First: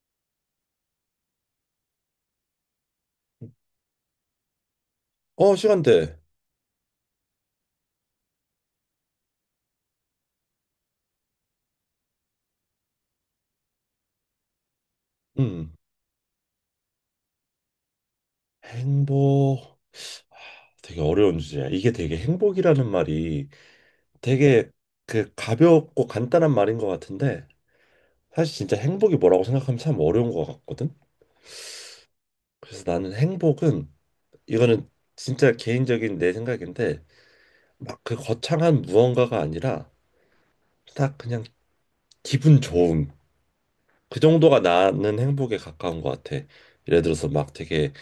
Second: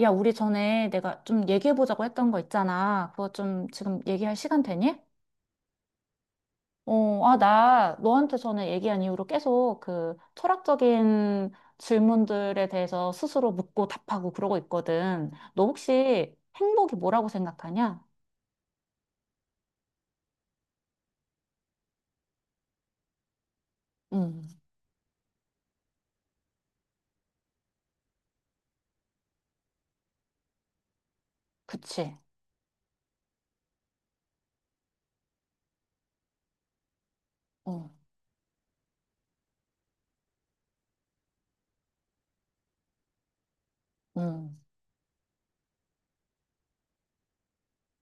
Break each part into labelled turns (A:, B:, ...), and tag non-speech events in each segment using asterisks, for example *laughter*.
A: 야, 우리 전에 내가 좀 얘기해보자고 했던 거 있잖아. 그거 좀 지금 얘기할 시간 되니?
B: 어, 시간대.
A: 나 너한테 전에 얘기한 이후로 계속 그 철학적인 질문들에 대해서 스스로 묻고 답하고 그러고 있거든. 너
B: 음.
A: 혹시 행복이 뭐라고 생각하냐?
B: 행복. 하, 되게 어려운 주제야. 이게 되게 행복이라는 말이
A: 음,
B: 되게 그 가볍고 간단한 말인 것 같은데 사실 진짜 행복이 뭐라고 생각하면 참 어려운 것 같거든.
A: 그치.
B: 그래서 나는 행복은 이거는 진짜 개인적인 내 생각인데
A: 어,
B: 막 그 거창한 무언가가 아니라 딱 그냥 기분 좋음. 그
A: 음,
B: 정도가 나는 행복에 가까운 것 같아. 예를 들어서 막 되게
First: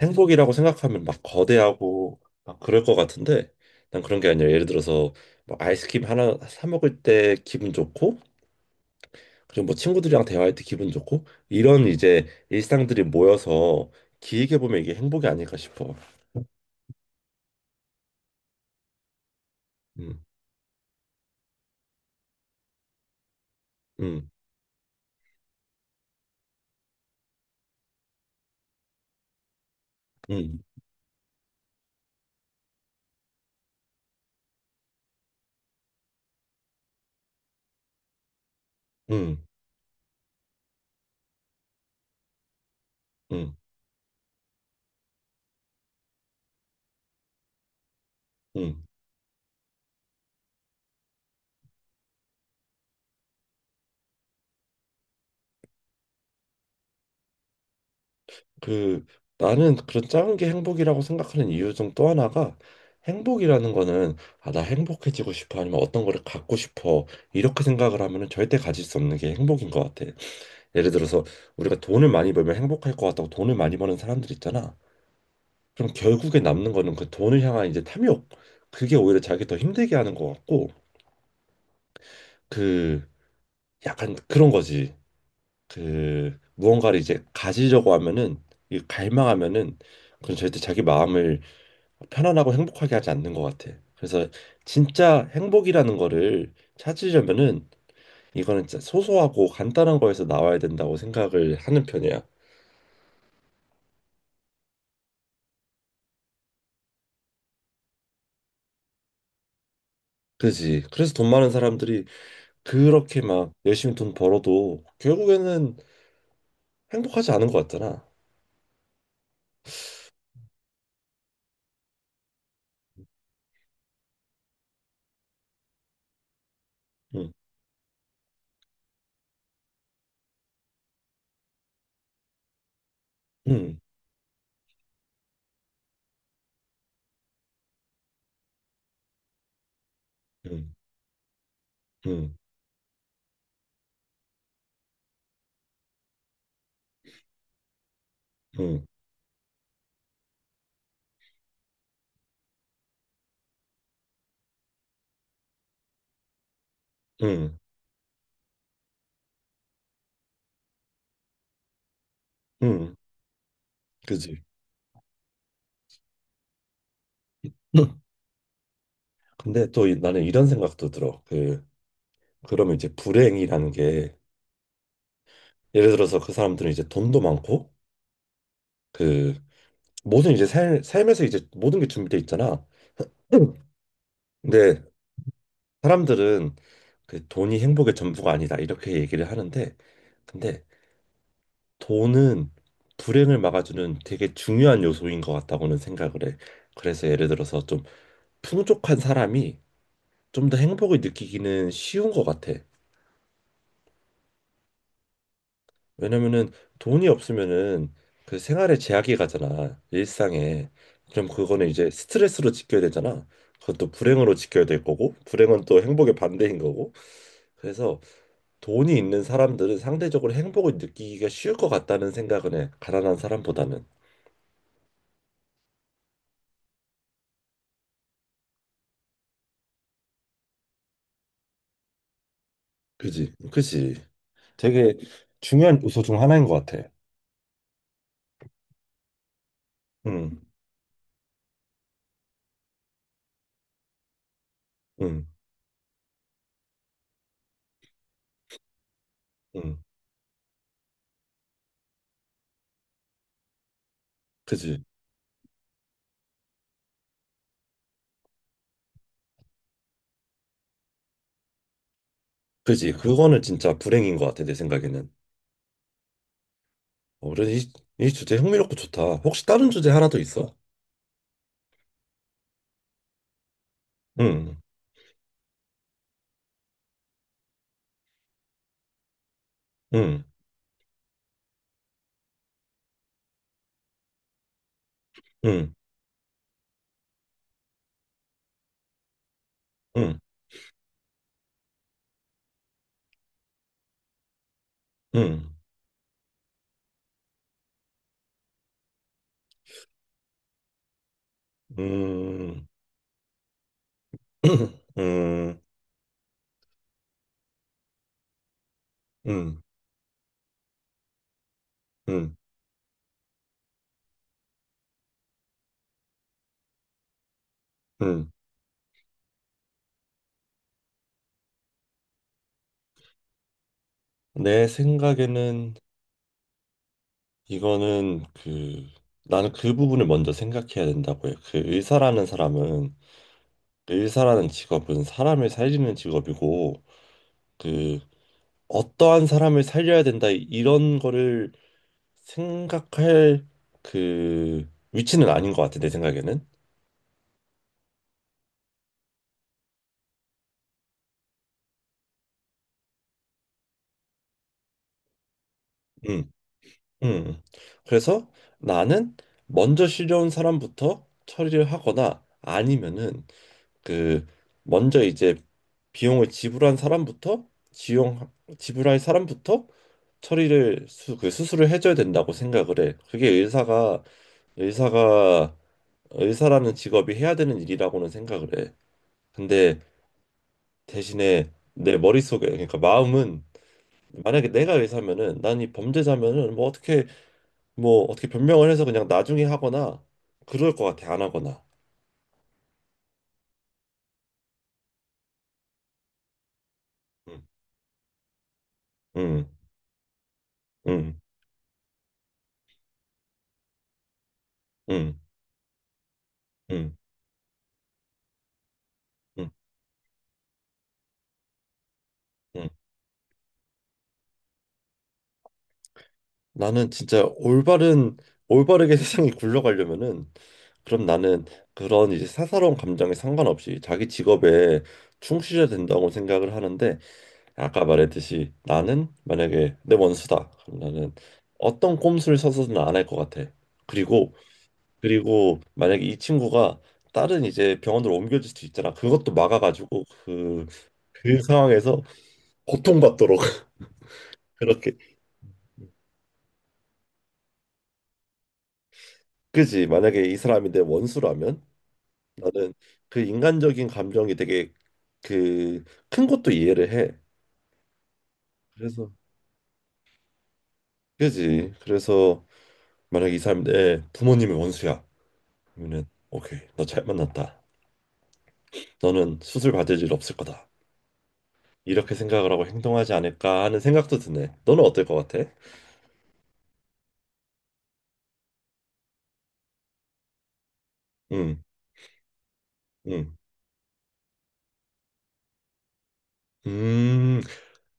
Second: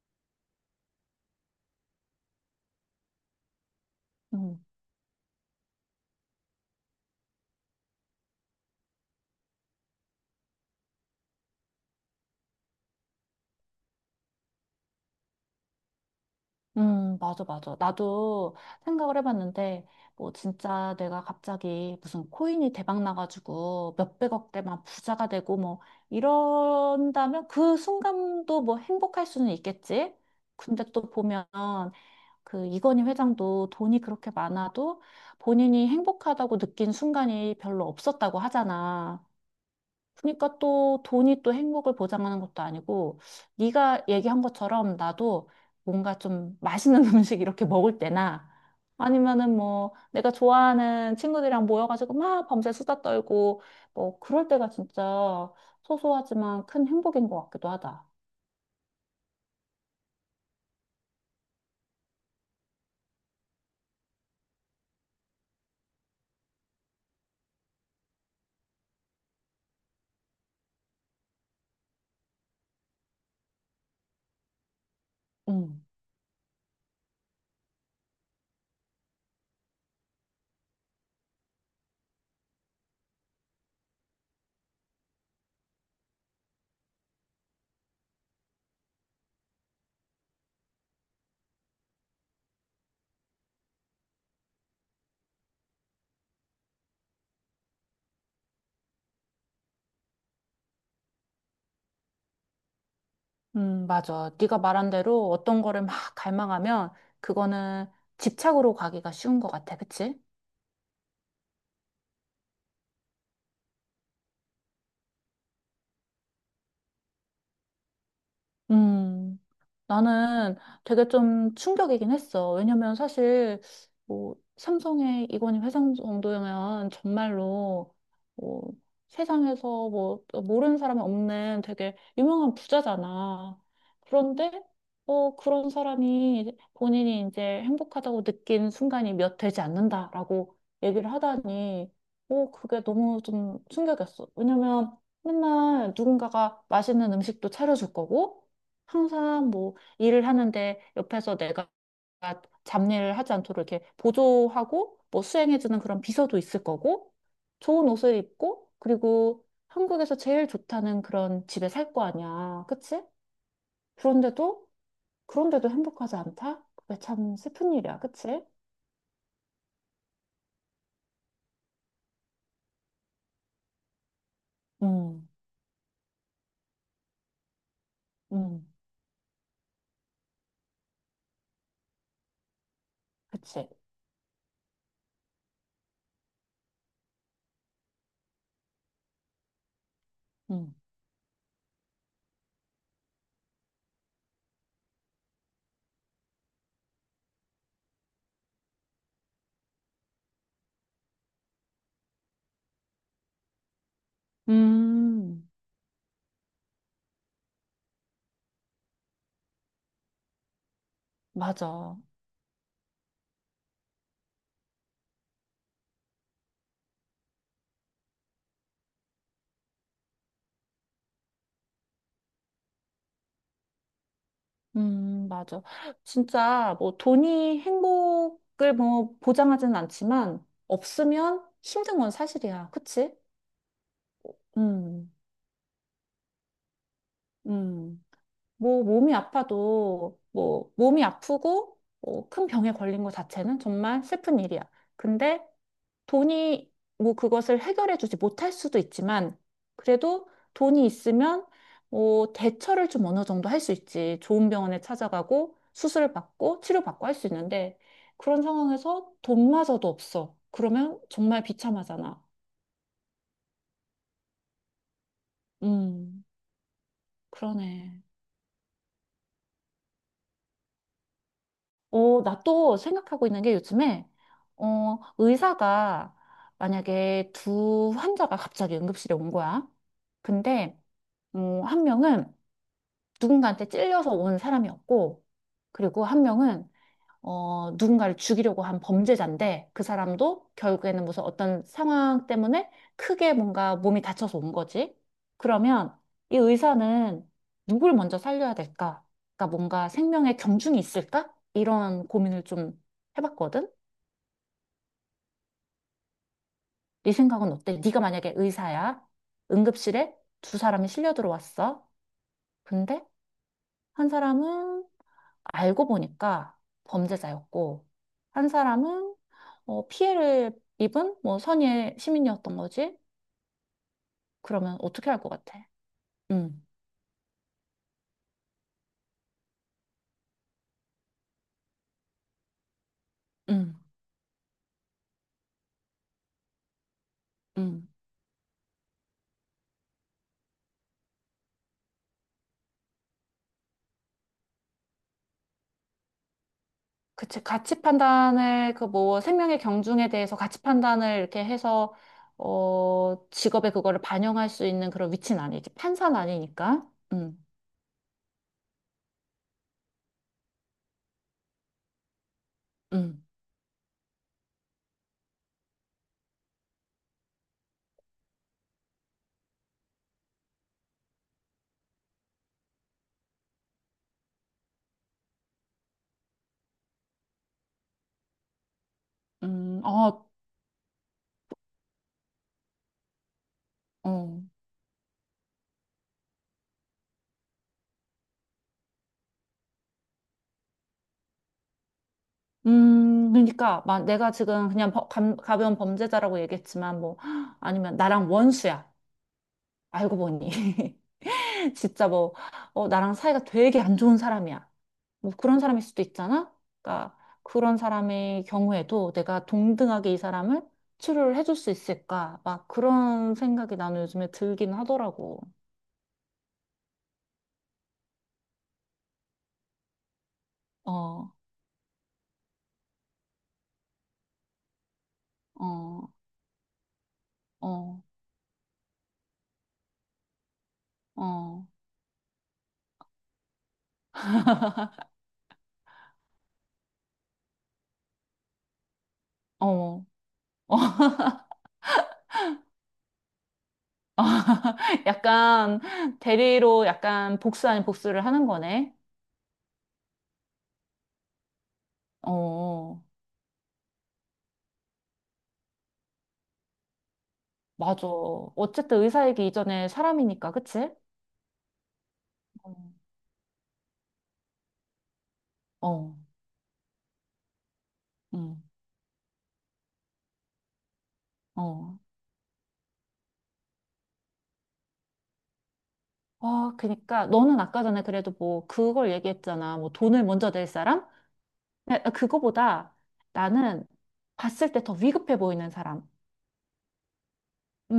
B: 행복이라고 생각하면 막 거대하고 막 그럴 것 같은데 난 그런 게 아니라
A: 음.
B: 예를 들어서 뭐 아이스크림 하나 사 먹을 때 기분 좋고 그리고 뭐 친구들이랑 대화할 때 기분 좋고 이런 이제 일상들이 모여서 길게 보면 이게 행복이 아닐까 싶어.
A: 맞아, 맞아. 나도 생각을 해봤는데,
B: 음,
A: 뭐, 진짜 내가 갑자기 무슨 코인이 대박 나가지고
B: 음,
A: 몇백억대만 부자가 되고 뭐, 이런다면 그 순간도 뭐 행복할 수는 있겠지?
B: 음,
A: 근데 또 보면 그 이건희 회장도 돈이 그렇게 많아도 본인이 행복하다고 느낀 순간이 별로 없었다고 하잖아.
B: 음,
A: 그러니까 또 돈이 또 행복을 보장하는 것도 아니고
B: 음,
A: 네가 얘기한 것처럼 나도 뭔가 좀 맛있는 *laughs* 음식 이렇게 먹을 때나
B: 음.
A: 아니면은 뭐 내가 좋아하는 친구들이랑 모여가지고 막 밤새 수다 떨고 뭐 그럴 때가 진짜 소소하지만 큰 행복인 것 같기도 하다.
B: 그 나는 그런 작은 게 행복이라고 생각하는 이유 중 또 하나가 행복이라는 거는 아, 나 행복해지고 싶어 아니면 어떤 거를 갖고 싶어 이렇게 생각을 하면은 절대 가질 수 없는 게 행복인 것 같아. 예를 들어서 우리가 돈을 많이 벌면 행복할 것 같다고 돈을 많이 버는 사람들 있잖아.
A: 음,
B: 그럼 결국에 남는 거는 그 돈을 향한 이제 탐욕. 그게 오히려 자기 더 힘들게 하는 것 같고 그 약간 그런 거지. 그 무언가를 이제 가지려고 하면은 이 갈망하면은 그건 절대 자기 마음을 편안하고 행복하게 하지 않는 것 같아. 그래서 진짜 행복이라는 거를 찾으려면은 이거는 진짜 소소하고 간단한 거에서 나와야 된다고 생각을 하는 편이야.
A: 맞아. 네가 말한 대로 어떤 거를 막 갈망하면 그거는 집착으로 가기가 쉬운 것 같아. 그치?
B: 그지? 그래서 돈 많은 사람들이 그렇게 막 열심히 돈 벌어도 결국에는 행복하지 않은 것 같잖아.
A: 음. 나는 되게 좀 충격이긴 했어. 왜냐면 사실 뭐 삼성의 이건희 회장 정도면
B: 응,
A: 정말로 뭐 세상에서 뭐 모르는 사람이 없는 되게 유명한 부자잖아.
B: 응,
A: 그런데 그런 사람이 본인이 이제 행복하다고 느낀 순간이 몇 되지 않는다라고
B: 응,
A: 얘기를 하다니
B: 응,
A: 그게 너무 좀 충격이었어. 왜냐면 맨날 누군가가 맛있는 음식도 차려줄 거고
B: 응,
A: 항상 뭐 일을 하는데 옆에서 내가 잡일을 하지 않도록 이렇게 보조하고 뭐 수행해주는 그런 비서도 있을 거고
B: 응,
A: 좋은 옷을 입고 그리고 한국에서 제일 좋다는 그런 집에 살 거 아니야.
B: 응,
A: 그치?
B: 그지? *laughs*
A: 그런데도 그런데도 행복하지 않다? 그게 참 슬픈
B: 응.
A: 일이야. 그치?
B: 근데 또 나는 이런 생각도 들어. 그 그러면 이제 불행이라는 게
A: 음,
B: 예를 들어서 그 사람들은 이제 돈도 많고
A: 음,
B: 그 모든 이제 삶, 삶에서 이제 모든 게 준비돼 있잖아. 응.
A: 그치?
B: 근데 사람들은 그 돈이 행복의 전부가 아니다 이렇게 얘기를 하는데 근데
A: 음,
B: 돈은 불행을 막아주는 되게 중요한 요소인 것 같다고는 생각을 해. 그래서 예를 들어서 좀 풍족한 사람이 좀 더 행복을 느끼기는 쉬운 것 같아.
A: 음,
B: 왜냐면은 돈이 없으면은 그 생활에 제약이 가잖아. 일상에. 그럼 그거는 이제
A: 맞아.
B: 스트레스로 지켜야 되잖아. 그것도 불행으로 지켜야 될 거고, 불행은 또 행복의 반대인 거고. 그래서 돈이 있는 사람들은 상대적으로 행복을 느끼기가 쉬울 것 같다는 생각은 해. 가난한 사람보다는.
A: 맞아. 진짜 뭐 돈이 행복을 뭐 보장하지는 않지만 없으면 힘든 건 사실이야. 그치?
B: 그지? 그지? 되게
A: 음,
B: 중요한 요소 중 하나인 것 같아.
A: 음. 뭐 몸이 아파도
B: 응,
A: 뭐 몸이 아프고 뭐 큰 병에 걸린 것 자체는 정말 슬픈 일이야.
B: 응,
A: 근데 돈이 뭐 그것을 해결해 주지 못할 수도 있지만
B: 응.
A: 그래도 돈이 있으면 뭐 대처를 좀 어느 정도 할 수 있지. 좋은 병원에
B: 그지?
A: 찾아가고 수술을 받고 치료받고 할 수 있는데 그런 상황에서 돈마저도 없어. 그러면 정말 비참하잖아.
B: 그지? 그거는 진짜 불행인 것 같아, 내 생각에는.
A: 음,
B: 어, 그래,
A: 그러네.
B: 이 주제 흥미롭고 좋다. 혹시 다른 주제 하나 더 있어?
A: 나 또 생각하고 있는 게 요즘에
B: 응,
A: 의사가 만약에 두 환자가 갑자기 응급실에 온 거야.
B: 응,
A: 근데 한 명은 누군가한테 찔려서 온 사람이었고,
B: 응,
A: 그리고 한 명은 누군가를 죽이려고 한 범죄자인데, 그
B: 응,
A: 사람도 결국에는 무슨 어떤 상황 때문에 크게 뭔가 몸이 다쳐서 온 거지.
B: 응,
A: 그러면 이 의사는 누굴 먼저 살려야 될까? 그러니까 뭔가 생명의 경중이 있을까? 이런 고민을
B: 음,
A: 좀 해봤거든.
B: *clears throat* 음,
A: 네 생각은 어때? 네가 만약에 의사야.
B: 음,
A: 응급실에 두 사람이 실려 들어왔어.
B: 음,
A: 근데 한 사람은 알고 보니까 범죄자였고,
B: 음.
A: 한 사람은 피해를 입은 뭐 선의의 시민이었던 거지?
B: 내
A: 그러면 어떻게 할 것 같아?
B: 생각에는
A: 음,
B: 이거는 그 나는 그 부분을 먼저 생각해야 된다고 해. 그 의사라는 사람은
A: 음,
B: 의사라는 직업은 사람을 살리는 직업이고
A: 음.
B: 그 어떠한 사람을 살려야 된다 이런 거를 생각할 그 위치는 아닌 것 같아 내 생각에는.
A: 그치. 가치 판단을, 그 뭐, 생명의 경중에 대해서 가치 판단을 이렇게 해서, 직업에 그거를 반영할 수 있는 그런 위치는 아니지. 판사는 아니니까.
B: 음. 그래서 나는 먼저 실려온 사람부터 처리를 하거나
A: 음,
B: 아니면은 그 먼저 이제 비용을 지불한 사람부터 지용 지불할 사람부터 처리를 그 수술을 해줘야 된다고 생각을 해. 그게 의사가 의사라는 직업이 해야 되는 일이라고는 생각을 해. 근데
A: 어,
B: 대신에 내 머릿속에 그러니까 마음은
A: 어.
B: 만약에 내가 의사면은 난 이 범죄자면은 뭐 어떻게 변명을 해서 그냥 나중에 하거나 그럴 것 같아 안 하거나
A: 그러니까 막 내가 지금 그냥 가벼운 범죄자라고 얘기했지만 뭐
B: 음,
A: *gasps* 아니면 나랑 원수야.
B: 음,
A: 알고 보니
B: 음,
A: *laughs* 진짜 뭐 나랑 사이가 되게 안 좋은 사람이야.
B: 음,
A: 뭐 그런 사람일 수도 있잖아.
B: 음,
A: 그러니까 그런 사람의 경우에도 내가
B: 음,
A: 동등하게 이 사람을 치료를 해줄 수 있을까?
B: 음.
A: 막 그런 생각이 나는 요즘에 들긴 하더라고.
B: 나는 진짜 올바른 올바르게 *laughs* 세상이 굴러가려면은 그럼
A: 어,
B: 나는 그런 이제 사사로운 감정에 상관없이 자기 직업에 충실해야 된다고
A: 어,
B: 생각을 하는데 아까
A: 어,
B: 말했듯이 나는 만약에 내 원수다 그럼 나는
A: 어,
B: 어떤 꼼수를 써서는 안 할 것 같아 그리고
A: *laughs*
B: 만약에 이 친구가 다른 이제 병원으로 옮겨질 수도 있잖아. 그것도 막아가지고
A: 어.
B: 그 상황에서 고통받도록 *laughs*
A: 어,
B: 그렇게.
A: *laughs* 약간 대리로 약간 복수 아닌 복수를 하는 거네.
B: 그지? 만약에 이 사람이 내 원수라면 나는
A: 어,
B: 그 인간적인 감정이 되게 그 큰 것도 이해를 해.
A: 맞아. 어쨌든
B: 그래서
A: 의사이기 이전에 사람이니까, 그치?
B: 그지? 그래서
A: 어,
B: 만약에 이 사람이 내 부모님이 원수야. 그러면은
A: 어,
B: 오케이 너 잘 만났다.
A: 응,
B: 너는 수술 받을 일 없을 거다.
A: 어.
B: 이렇게 생각을 하고 행동하지 않을까 하는 생각도 드네. 너는 어떨 것 같아?
A: 아, 그니까 너는 아까 전에 그래도 뭐 그걸 얘기했잖아. 뭐 돈을 먼저 낼 사람?
B: 응,
A: 근데 그거보다
B: 응.
A: 나는 봤을 때 더 위급해 보이는 사람.
B: 음,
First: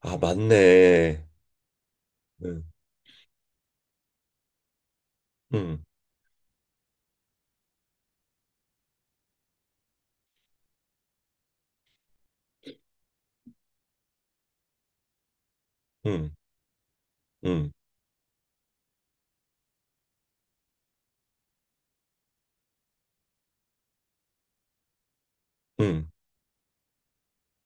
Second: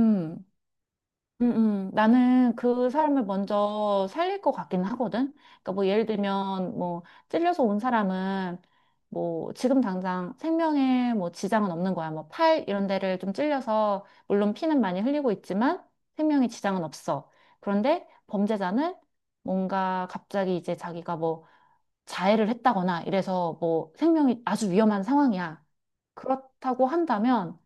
B: 아, 맞네.
A: 음, 나는
B: 응,
A: 그 사람을 먼저 살릴 것 같긴 하거든. 그러니까
B: 응,
A: 뭐 예를 들면 뭐 찔려서 온 사람은 뭐 지금 당장 생명에 뭐 지장은 없는 거야. 뭐 팔 이런 데를 좀 찔려서 물론 피는 많이 흘리고 있지만
B: 응,
A: 생명에 지장은 없어.
B: 응,
A: 그런데 범죄자는 뭔가 갑자기 이제 자기가 뭐 자해를 했다거나 이래서 뭐 생명이 아주 위험한 상황이야.
B: 응.
A: 그렇다고 한다면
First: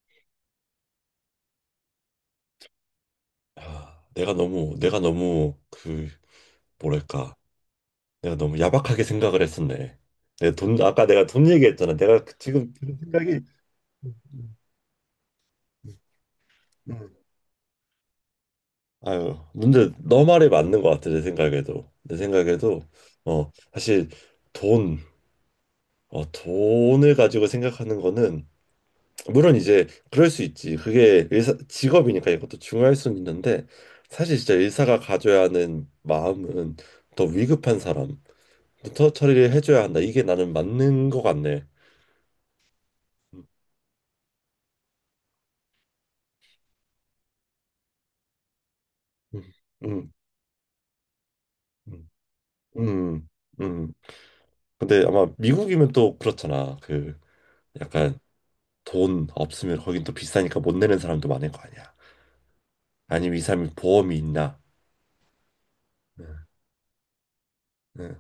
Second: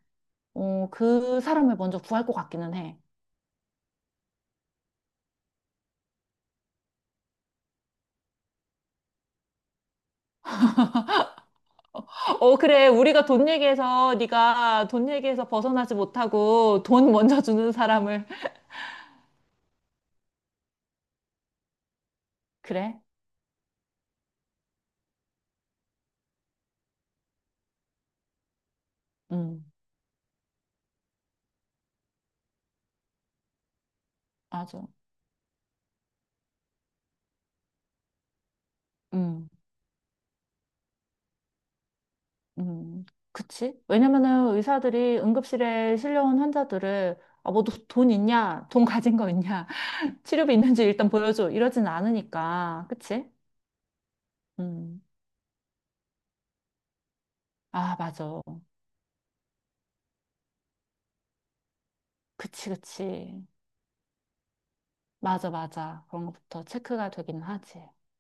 A: 그 사람을 먼저 구할 것 같기는 해.
B: 아, 내가 너무, 뭐랄까. 내가 너무 야박하게 생각을 했었네. 아까 내가 돈 얘기했잖아. 내가
A: 어,
B: 지금
A: 그래.
B: 드는
A: 우리가
B: 생각이,
A: 돈
B: 응.
A: 얘기해서 네가 돈 얘기해서 벗어나지 못하고 돈
B: 응.
A: 먼저 주는 사람을.
B: 아유, 근데 너 말이 맞는 것 같아, 내 생각에도,
A: 그래.
B: 어, 사실 돈, 돈을 가지고 생각하는 거는 물론
A: 음,
B: 이제 그럴 수 있지. 그게 의사 직업이니까 이것도 중요할 수는 있는데 사실 진짜
A: 맞아.
B: 의사가 가져야 하는 마음은 더 위급한 사람부터
A: 음,
B: 처리를 해줘야 한다. 이게 나는 맞는 것 같네.
A: 음. 그치? 왜냐면은 의사들이 응급실에 실려온 환자들을 아, 뭐돈 있냐? 돈 가진 거
B: 음,
A: 있냐?
B: 음,
A: *laughs* 치료비 있는지 일단 보여줘. 이러진
B: 음,
A: 않으니까.
B: 음.
A: 그치?
B: 음. 음.
A: 음.
B: 근데 아마 미국이면 또 그렇잖아. 그
A: 아,
B: 약간
A: 맞아.
B: 돈 없으면 거긴 또 비싸니까 못 내는 사람도 많을 거 아니야.
A: 그치,
B: 아니면 이
A: 그치.
B: 사람이 보험이 있나?
A: 맞아, 맞아.
B: 네,
A: 그런 것부터 체크가 되긴 하지.
B: 네.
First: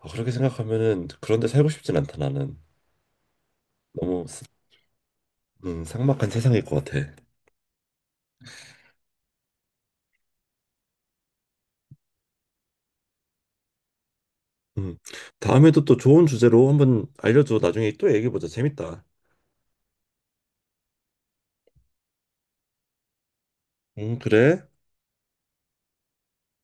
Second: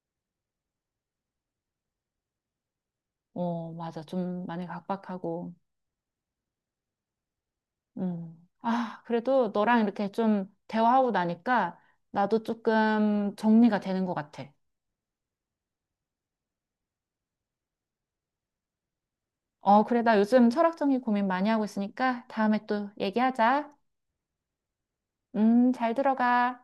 B: 아, 그렇게 생각하면은 그런데 살고 싶진 않다 나는.
A: 어, 맞아.
B: 너무
A: 좀 많이 각박하고.
B: 삭막한 세상일 것 같아.
A: 음. 아, 그래도 너랑 이렇게 좀 대화하고 나니까 나도 조금 정리가 되는 것 같아.
B: 음, 다음에도 또 좋은 주제로 한번 알려줘. 나중에 또 얘기해보자. 재밌다.
A: 어, 그래. 나 요즘 철학적인 고민 많이 하고 있으니까 다음에 또 얘기하자.
B: 그래.
A: 잘 들어가.